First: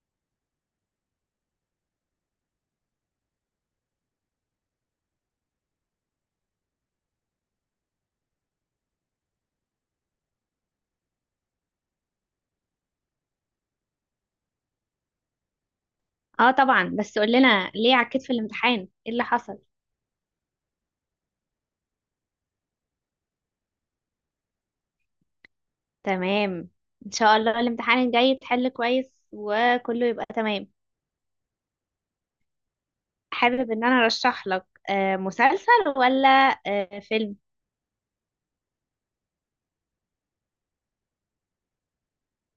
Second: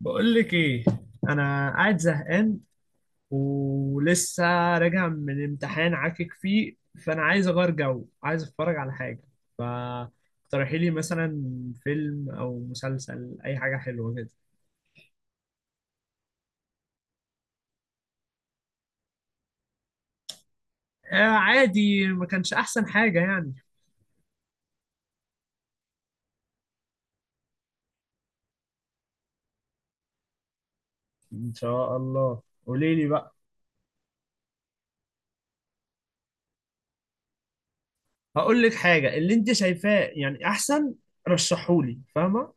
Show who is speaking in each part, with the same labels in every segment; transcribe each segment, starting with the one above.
Speaker 1: بقول لك ايه. انا قاعد زهقان ولسه راجع من امتحان عاكك فيه، فانا عايز اغير جو، عايز اتفرج على حاجه. فاقترحي لي مثلا فيلم او مسلسل، اي حاجه حلوه كده.
Speaker 2: اه طبعا، بس قول لنا ليه عكيت في الامتحان؟ ايه اللي حصل؟
Speaker 1: آه عادي، ما كانش احسن حاجه يعني.
Speaker 2: تمام. ان شاء الله الامتحان الجاي تحل كويس وكله يبقى تمام.
Speaker 1: ان شاء الله. قولي لي بقى.
Speaker 2: حابب ان انا ارشح لك مسلسل ولا فيلم؟
Speaker 1: هقول لك حاجه، اللي انت شايفاه يعني احسن رشحولي، فاهمه؟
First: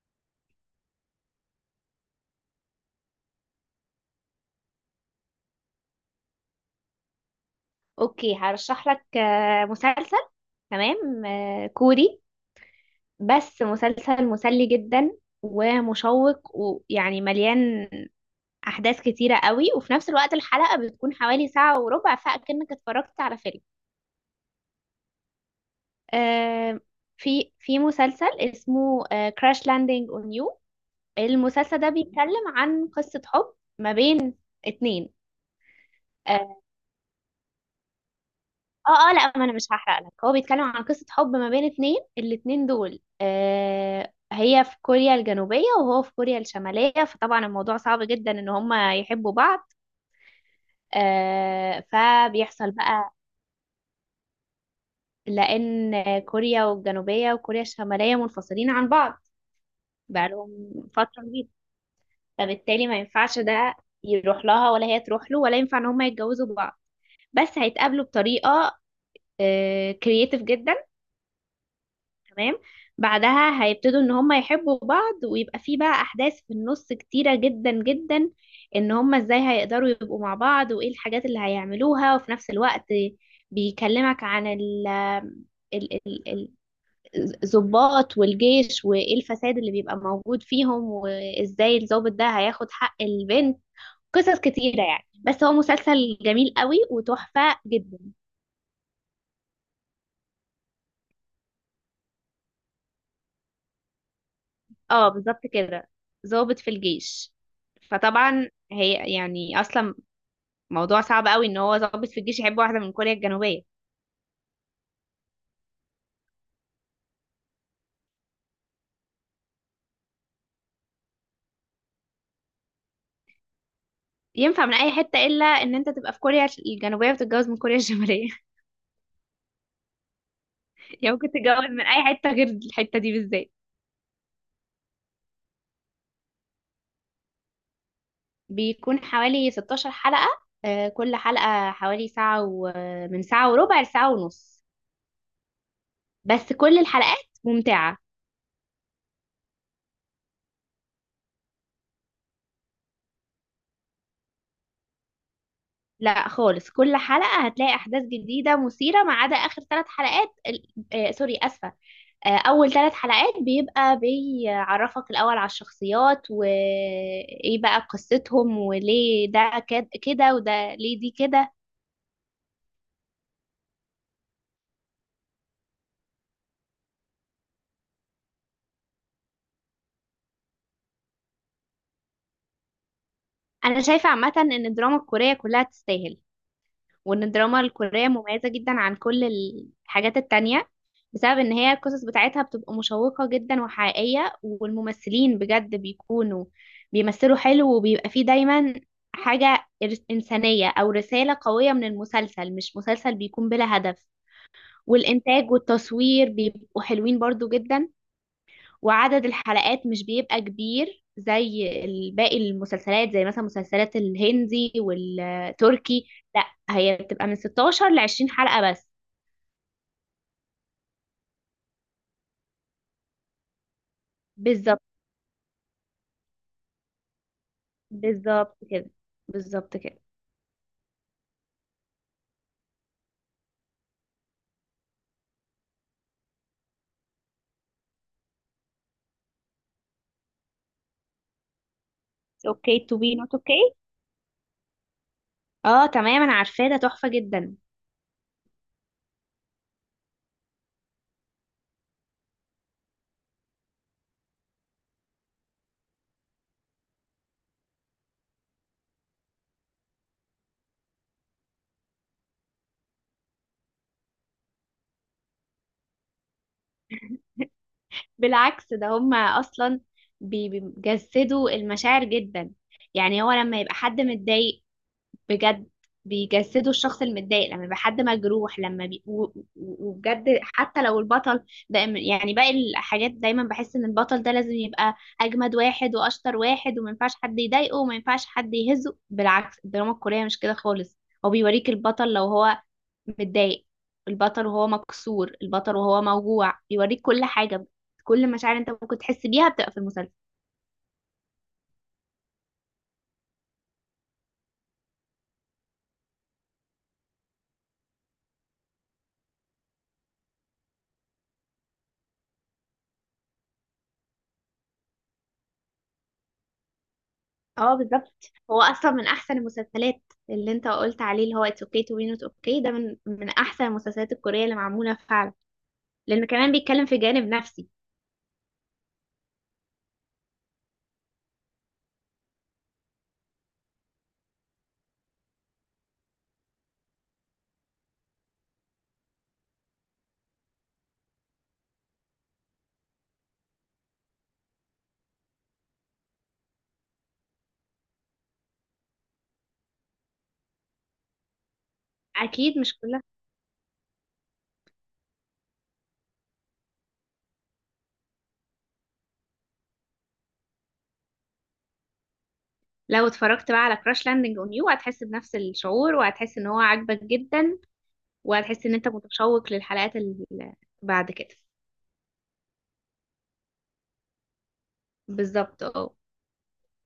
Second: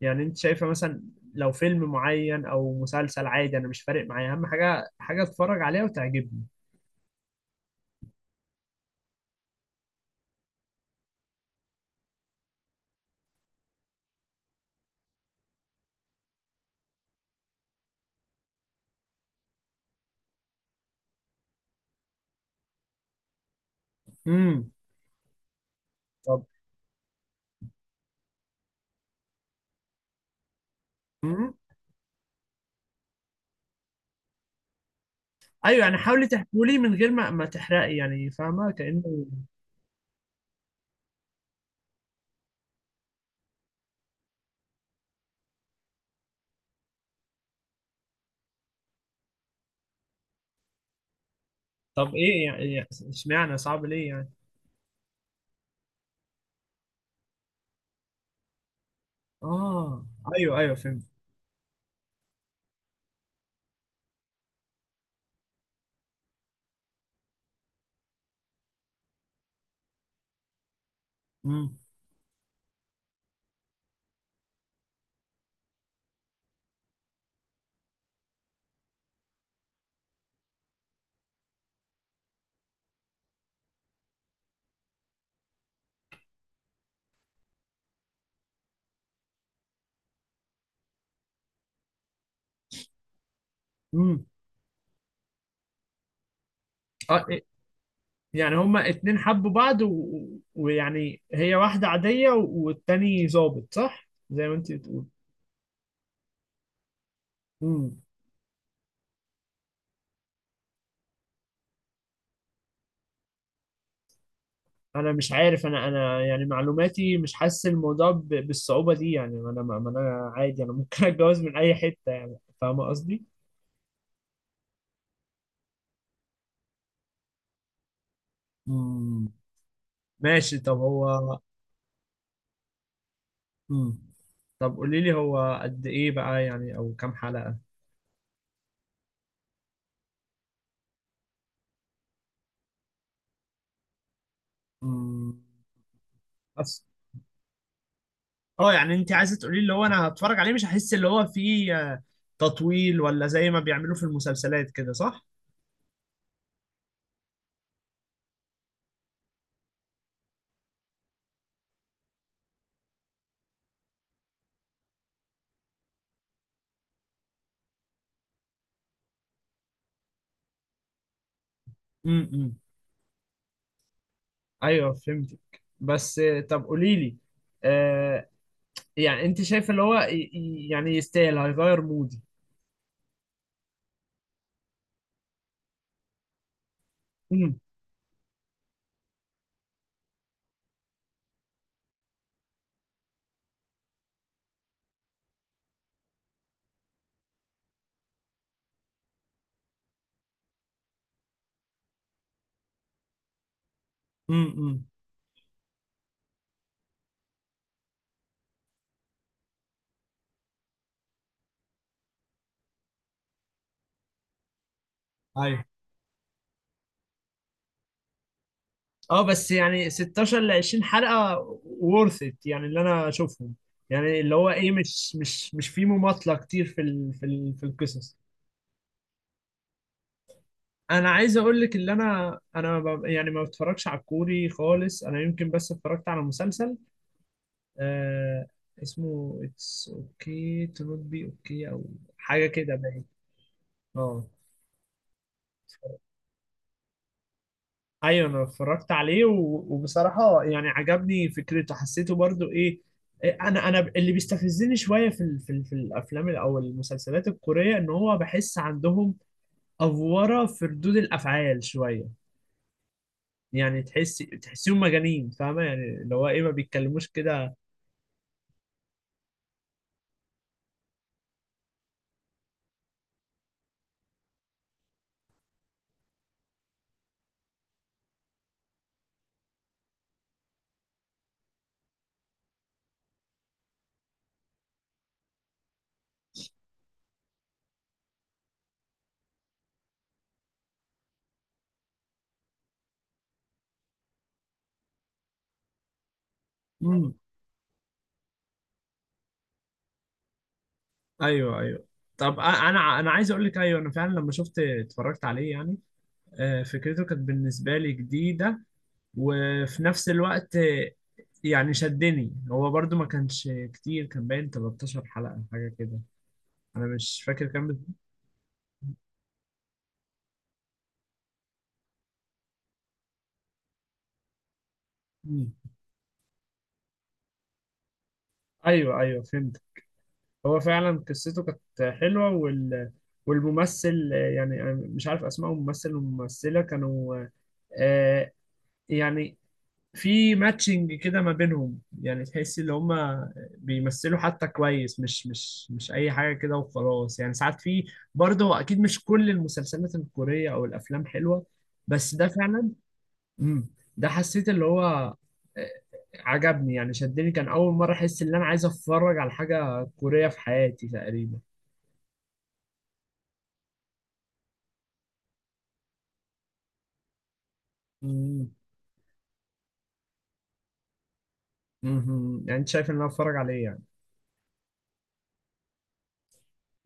Speaker 1: يعني انت شايفه مثلا لو فيلم معين او مسلسل، عادي انا مش فارق معايا، اهم حاجه حاجه اتفرج عليها وتعجبني.
Speaker 2: اوكي، هرشح لك مسلسل. تمام، كوري. بس مسلسل مسلي جدا ومشوق، ويعني مليان احداث كتيرة قوي. وفي نفس الوقت الحلقة بتكون حوالي ساعة وربع، فاكنك اتفرجت على فيلم.
Speaker 1: امم طب.
Speaker 2: آه، في مسلسل اسمه كراش لاندنج اون يو.
Speaker 1: امم
Speaker 2: المسلسل ده بيتكلم عن قصة حب ما بين اتنين.
Speaker 1: ايوه يعني حاولي
Speaker 2: اه
Speaker 1: تحكولي من غير ما تحرقي، يعني فاهمه كأنه.
Speaker 2: لا، ما انا مش هحرق لك. هو بيتكلم عن قصة حب ما بين اتنين. الاتنين دول آه هي في كوريا الجنوبية وهو في كوريا الشمالية، فطبعا الموضوع صعب جدا ان هما يحبوا بعض. آه،
Speaker 1: طب ايه
Speaker 2: فبيحصل
Speaker 1: يعني،
Speaker 2: بقى.
Speaker 1: اشمعنى صعب ليه يعني؟
Speaker 2: لان كوريا الجنوبية وكوريا الشمالية منفصلين عن بعض
Speaker 1: اه.
Speaker 2: بقالهم
Speaker 1: ايوه ايوه فهمت.
Speaker 2: فترة كبيرة، فبالتالي ما ينفعش ده يروح لها ولا هي تروح له، ولا ينفع ان هما يتجوزوا بعض. بس هيتقابلوا بطريقة كرييتيف جدا.
Speaker 1: امم
Speaker 2: تمام. بعدها هيبتدوا ان هما يحبوا بعض، ويبقى في بقى احداث في النص كتيرة جدا جدا، ان هما ازاي هيقدروا يبقوا مع بعض وايه الحاجات اللي هيعملوها. وفي نفس الوقت بيكلمك عن ال- ال- ال- الضباط والجيش، وايه الفساد اللي بيبقى موجود فيهم، وازاي الضابط ده هياخد حق البنت.
Speaker 1: امم
Speaker 2: قصص كتيرة يعني، بس هو مسلسل جميل قوي
Speaker 1: اه إيه،
Speaker 2: وتحفة جدا.
Speaker 1: يعني هما اتنين حبوا بعض ويعني هي واحده عاديه والتاني ظابط، صح زي ما انت بتقول؟
Speaker 2: اه بالظبط كده، ضابط في الجيش.
Speaker 1: امم
Speaker 2: فطبعا هي يعني اصلا موضوع صعب قوي ان هو ضابط في الجيش يحب واحدة من كوريا الجنوبية.
Speaker 1: انا مش عارف، انا يعني معلوماتي مش حاسس الموضوع بالصعوبه دي يعني. انا ما ما انا عادي، انا ممكن اتجوز من اي حته، يعني فاهمه قصدي.
Speaker 2: ينفع من اي حتة الا ان انت تبقى في كوريا الجنوبية وتتجوز من كوريا الشمالية.
Speaker 1: امم ماشي. طب
Speaker 2: يعني ممكن
Speaker 1: هو
Speaker 2: تتجوز من اي حتة غير الحتة دي بالذات.
Speaker 1: مم. طب قولي لي، هو قد ايه بقى يعني، او كام حلقة؟
Speaker 2: بيكون حوالي 16 حلقة. آه، كل حلقة حوالي ساعة و... من ساعة وربع لساعة ونص.
Speaker 1: مم.
Speaker 2: بس كل
Speaker 1: بس
Speaker 2: الحلقات ممتعة.
Speaker 1: اه، يعني انت عايزة تقولي لي اللي هو انا هتفرج عليه مش هحس اللي هو فيه تطويل، ولا زي ما بيعملوا في المسلسلات كده صح؟
Speaker 2: لا خالص، كل حلقة هتلاقي أحداث جديدة مثيرة ما عدا آخر ثلاث حلقات ال- آه سوري آسفة. آه، أول ثلاث حلقات بيبقى بيعرفك الأول على الشخصيات وإيه بقى قصتهم وليه ده كده وده ليه دي كده.
Speaker 1: مم. مم. ايوه فهمتك. بس طب قولي لي، آه يعني انت شايف اللي هو يعني يستاهل، هيغير مودي؟
Speaker 2: أنا شايفة عامة إن الدراما الكورية كلها تستاهل، وان
Speaker 1: مم.
Speaker 2: الدراما الكورية مميزة جدا عن كل الحاجات التانية، بسبب ان هي القصص بتاعتها بتبقى مشوقة جدا وحقيقية، والممثلين بجد بيكونوا بيمثلوا حلو، وبيبقى فيه دايما حاجة إنسانية أو رسالة قوية من المسلسل، مش مسلسل بيكون بلا هدف.
Speaker 1: مم.
Speaker 2: والإنتاج والتصوير بيبقوا حلوين برضو جدا. وعدد الحلقات مش بيبقى كبير زي باقي المسلسلات، زي مثلا مسلسلات الهندي
Speaker 1: أيوه.
Speaker 2: والتركي. لا، هي بتبقى من 16 ل 20 حلقة بس.
Speaker 1: اه بس يعني 16 ل 20 حلقة worth it يعني اللي انا اشوفهم، يعني اللي هو ايه،
Speaker 2: بالظبط.
Speaker 1: مش في مماطلة كتير في ال في ال في القصص.
Speaker 2: بالظبط كده. بالظبط كده.
Speaker 1: انا عايز اقول لك، اللي انا يعني ما بتفرجش على الكوري خالص. انا يمكن بس اتفرجت على مسلسل آه اسمه اتس اوكي تو نوت بي اوكي او حاجة كده،
Speaker 2: اوكي تو
Speaker 1: باين.
Speaker 2: بي نوت اوكي.
Speaker 1: اه
Speaker 2: اه تمام، انا عارفاه ده تحفة جدا.
Speaker 1: ايوه، انا اتفرجت عليه وبصراحه يعني عجبني فكرته، حسيته برضو ايه انا اللي بيستفزني شويه في ال في, ال في الافلام او المسلسلات الكوريه، ان هو بحس عندهم افوره في ردود الافعال شويه. يعني تحسيهم مجانين، فاهمه يعني اللي هو ايه، ما بيتكلموش كده.
Speaker 2: بالعكس، ده هما اصلا بيجسدوا المشاعر جدا. يعني هو لما يبقى حد متضايق بجد بيجسدوا الشخص المتضايق، لما يبقى حد مجروح لما بي... و... و- وبجد، حتى لو البطل ده. يعني باقي الحاجات دايما بحس ان البطل ده لازم يبقى اجمد واحد واشطر واحد وما ينفعش حد يضايقه وما ينفعش حد يهزه. بالعكس، الدراما الكورية مش كده خالص. هو بيوريك البطل لو هو متضايق، البطل وهو مكسور، البطل وهو موجوع، بيوريك
Speaker 1: امم
Speaker 2: كل حاجة. كل مشاعر انت ممكن تحس بيها بتبقى في المسلسل.
Speaker 1: ايوه ايوه. طب انا عايز اقول لك، ايوه انا فعلا لما اتفرجت عليه يعني فكرته كانت بالنسبه لي جديده، وفي نفس الوقت يعني شدني. هو برضو ما كانش كتير، كان باين 13 حلقة حاجة كده، أنا مش فاكر كام
Speaker 2: اه بالظبط. هو اصلا من احسن المسلسلات. اللي انت قلت عليه، اللي هو اتس اوكي تو بي نوت اوكي، ده من احسن المسلسلات الكوريه اللي معموله فعلا،
Speaker 1: مم.
Speaker 2: لان كمان بيتكلم في جانب نفسي.
Speaker 1: أيوه أيوه فهمت. هو فعلا قصته كانت حلوة، والممثل يعني أنا مش عارف أسماء الممثل والممثلة، كانوا آه، يعني في ماتشنج كده ما بينهم، يعني تحس ان هما بيمثلوا حتى كويس، مش اي حاجه كده وخلاص. يعني ساعات في برضه، اكيد مش كل المسلسلات الكوريه او الافلام حلوه، بس ده
Speaker 2: اكيد
Speaker 1: فعلا
Speaker 2: مش كلها.
Speaker 1: امم ده حسيت اللي هو عجبني يعني شدني، كان اول مره احس ان انا عايز اتفرج على حاجه كوريه في حياتي تقريبا.
Speaker 2: لو اتفرجت بقى على كراش لاندنج اون يو هتحس بنفس الشعور، وهتحس ان هو عاجبك جدا،
Speaker 1: امم
Speaker 2: وهتحس ان انت متشوق للحلقات اللي بعد كده.
Speaker 1: يعني انت شايف ان انا اتفرج عليه يعني؟
Speaker 2: بالظبط اه.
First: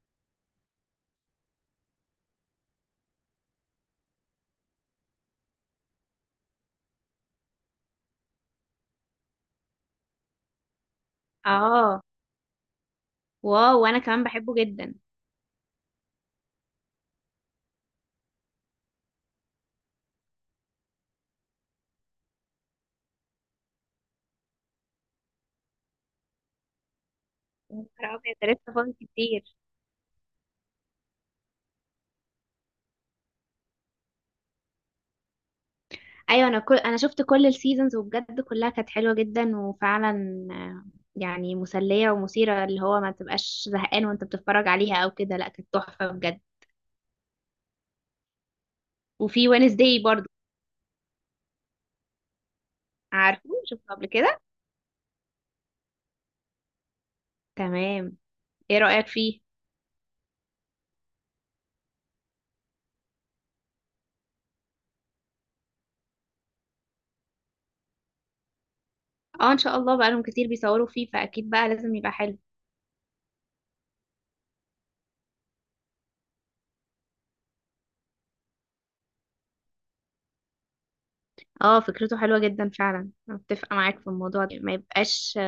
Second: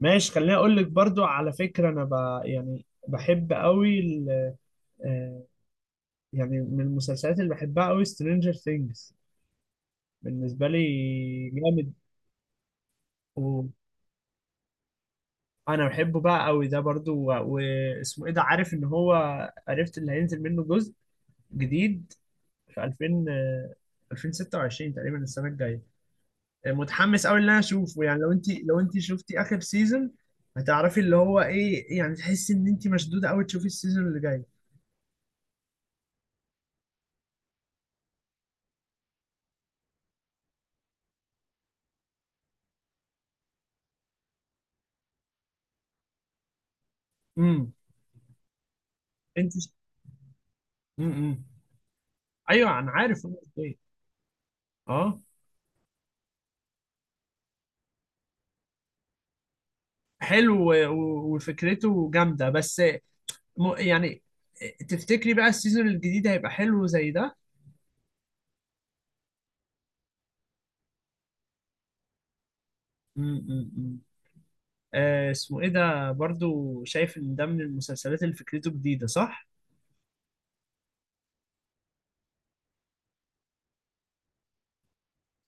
Speaker 1: ماشي. خليني اقول لك برضو على فكره، انا يعني بحب قوي، يعني من المسلسلات اللي بحبها قوي، سترينجر ثينجز. بالنسبة لي جامد.
Speaker 2: اه.
Speaker 1: وانا
Speaker 2: واو، وانا كمان بحبه جدا.
Speaker 1: بحبه بقى قوي ده برضو، واسمه ايه ده، عارف ان هو عرفت اللي هينزل منه جزء جديد في 2000 آه، 2026 تقريبا السنة الجاية. متحمس قوي ان انا
Speaker 2: يا
Speaker 1: اشوفه
Speaker 2: نهار
Speaker 1: يعني. لو
Speaker 2: أبيض، ده لسه فاضل
Speaker 1: انت شفتي
Speaker 2: كتير.
Speaker 1: اخر سيزون، هتعرفي اللي هو ايه، يعني تحسي ان انت مشدودة قوي تشوفي السيزون اللي جاي.
Speaker 2: ايوه، انا شفت كل السيزونز وبجد كلها كانت حلوه جدا وفعلا يعني مسليه ومثيره، اللي هو ما تبقاش زهقان وانت بتتفرج عليها او كده. لا، كانت تحفه بجد.
Speaker 1: امم
Speaker 2: وفي
Speaker 1: انت
Speaker 2: وينزداي برضو.
Speaker 1: امم ايوه انا عارف هو
Speaker 2: عارفه،
Speaker 1: إزاي.
Speaker 2: شفته قبل كده.
Speaker 1: اه
Speaker 2: تمام. ايه رايك فيه؟
Speaker 1: حلو وفكرته جامدة. بس يعني تفتكري بقى السيزون الجديد هيبقى حلو زي ده؟
Speaker 2: اه ان شاء الله، بقالهم كتير بيصوروا فيه، فاكيد بقى لازم يبقى حلو.
Speaker 1: م- م- م. اسمه ايه ده، برضو شايف ان ده من المسلسلات اللي فكرته جديدة صح؟
Speaker 2: اه فكرته حلوه جدا فعلا. انا متفقه معاك في الموضوع ده، ما يبقاش.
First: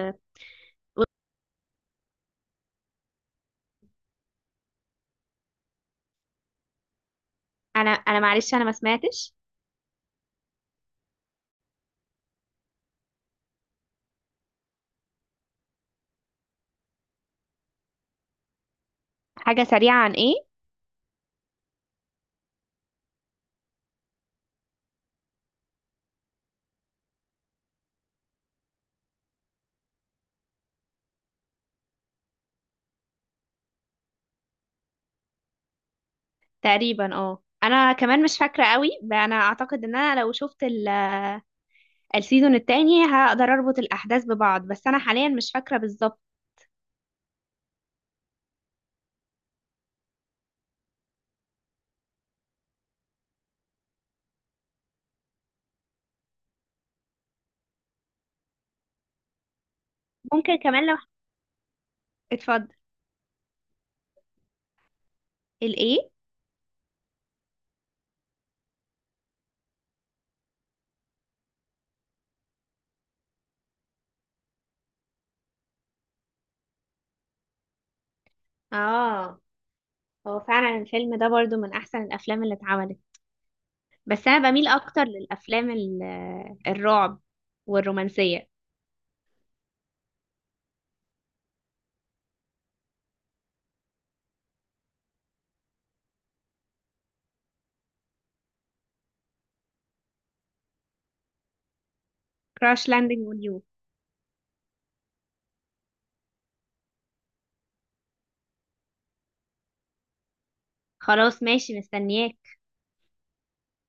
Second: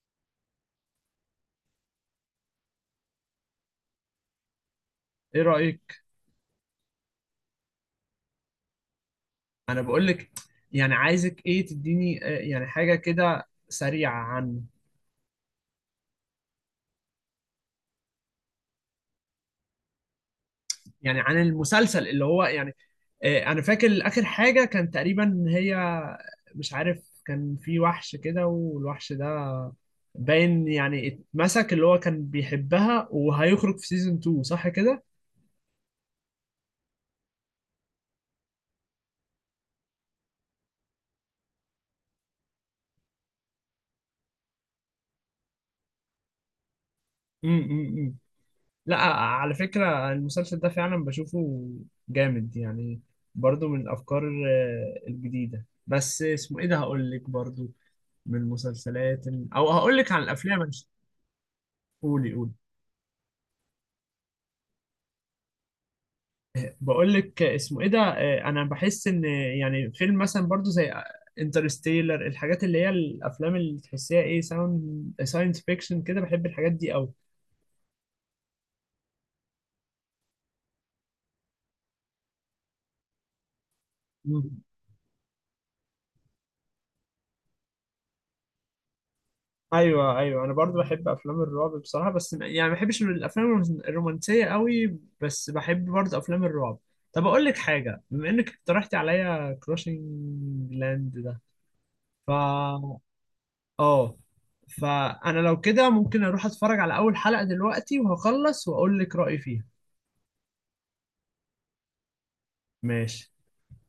Speaker 1: ايه رأيك؟
Speaker 2: انا معلش، انا ما سمعتش.
Speaker 1: انا بقول لك، يعني عايزك ايه، تديني يعني حاجة كده سريعة عن
Speaker 2: حاجه سريعه عن ايه؟
Speaker 1: يعني عن المسلسل، اللي هو يعني انا فاكر اخر حاجه كان تقريبا هي، مش عارف كان في وحش كده، والوحش ده باين يعني اتمسك، اللي هو كان بيحبها، وهيخرج في سيزون 2 صح كده؟
Speaker 2: تقريبا اه، انا كمان مش فاكره قوي. انا اعتقد ان انا لو شفت السيزون التاني هقدر اربط الاحداث ببعض، بس انا حاليا مش فاكره بالظبط.
Speaker 1: أمم. لا على فكره المسلسل ده فعلا بشوفه جامد يعني، برضو من الافكار الجديده. بس اسمه ايه ده، هقول لك برضو من المسلسلات، او هقول لك عن
Speaker 2: ممكن
Speaker 1: الافلام.
Speaker 2: كمان لو...
Speaker 1: قولي قولي.
Speaker 2: اتفضل. الايه؟
Speaker 1: بقول لك اسمه ايه ده، انا بحس ان يعني فيلم مثلا برضو زي انترستيلر، الحاجات اللي هي الافلام اللي تحسيها ايه، ساوند ساينس فيكشن كده، بحب الحاجات دي قوي.
Speaker 2: اه، هو فعلا الفيلم ده برضو من احسن الافلام اللي اتعملت. بس انا
Speaker 1: مم.
Speaker 2: بميل اكتر للافلام الرعب والرومانسيه.
Speaker 1: ايوه ايوه، انا برضو بحب افلام الرعب بصراحه. بس يعني ما بحبش الافلام الرومانسيه قوي، بس بحب برضو افلام الرعب. طب اقول لك حاجه، بما انك اقترحتي عليا كروشنج لاند ده،
Speaker 2: كراش
Speaker 1: فا
Speaker 2: لاندنج اون يو.
Speaker 1: اه فانا لو كده ممكن اروح اتفرج على اول حلقه دلوقتي، وهخلص واقول لك رايي فيها.
Speaker 2: خلاص ماشي، مستنياك.
Speaker 1: ماشي.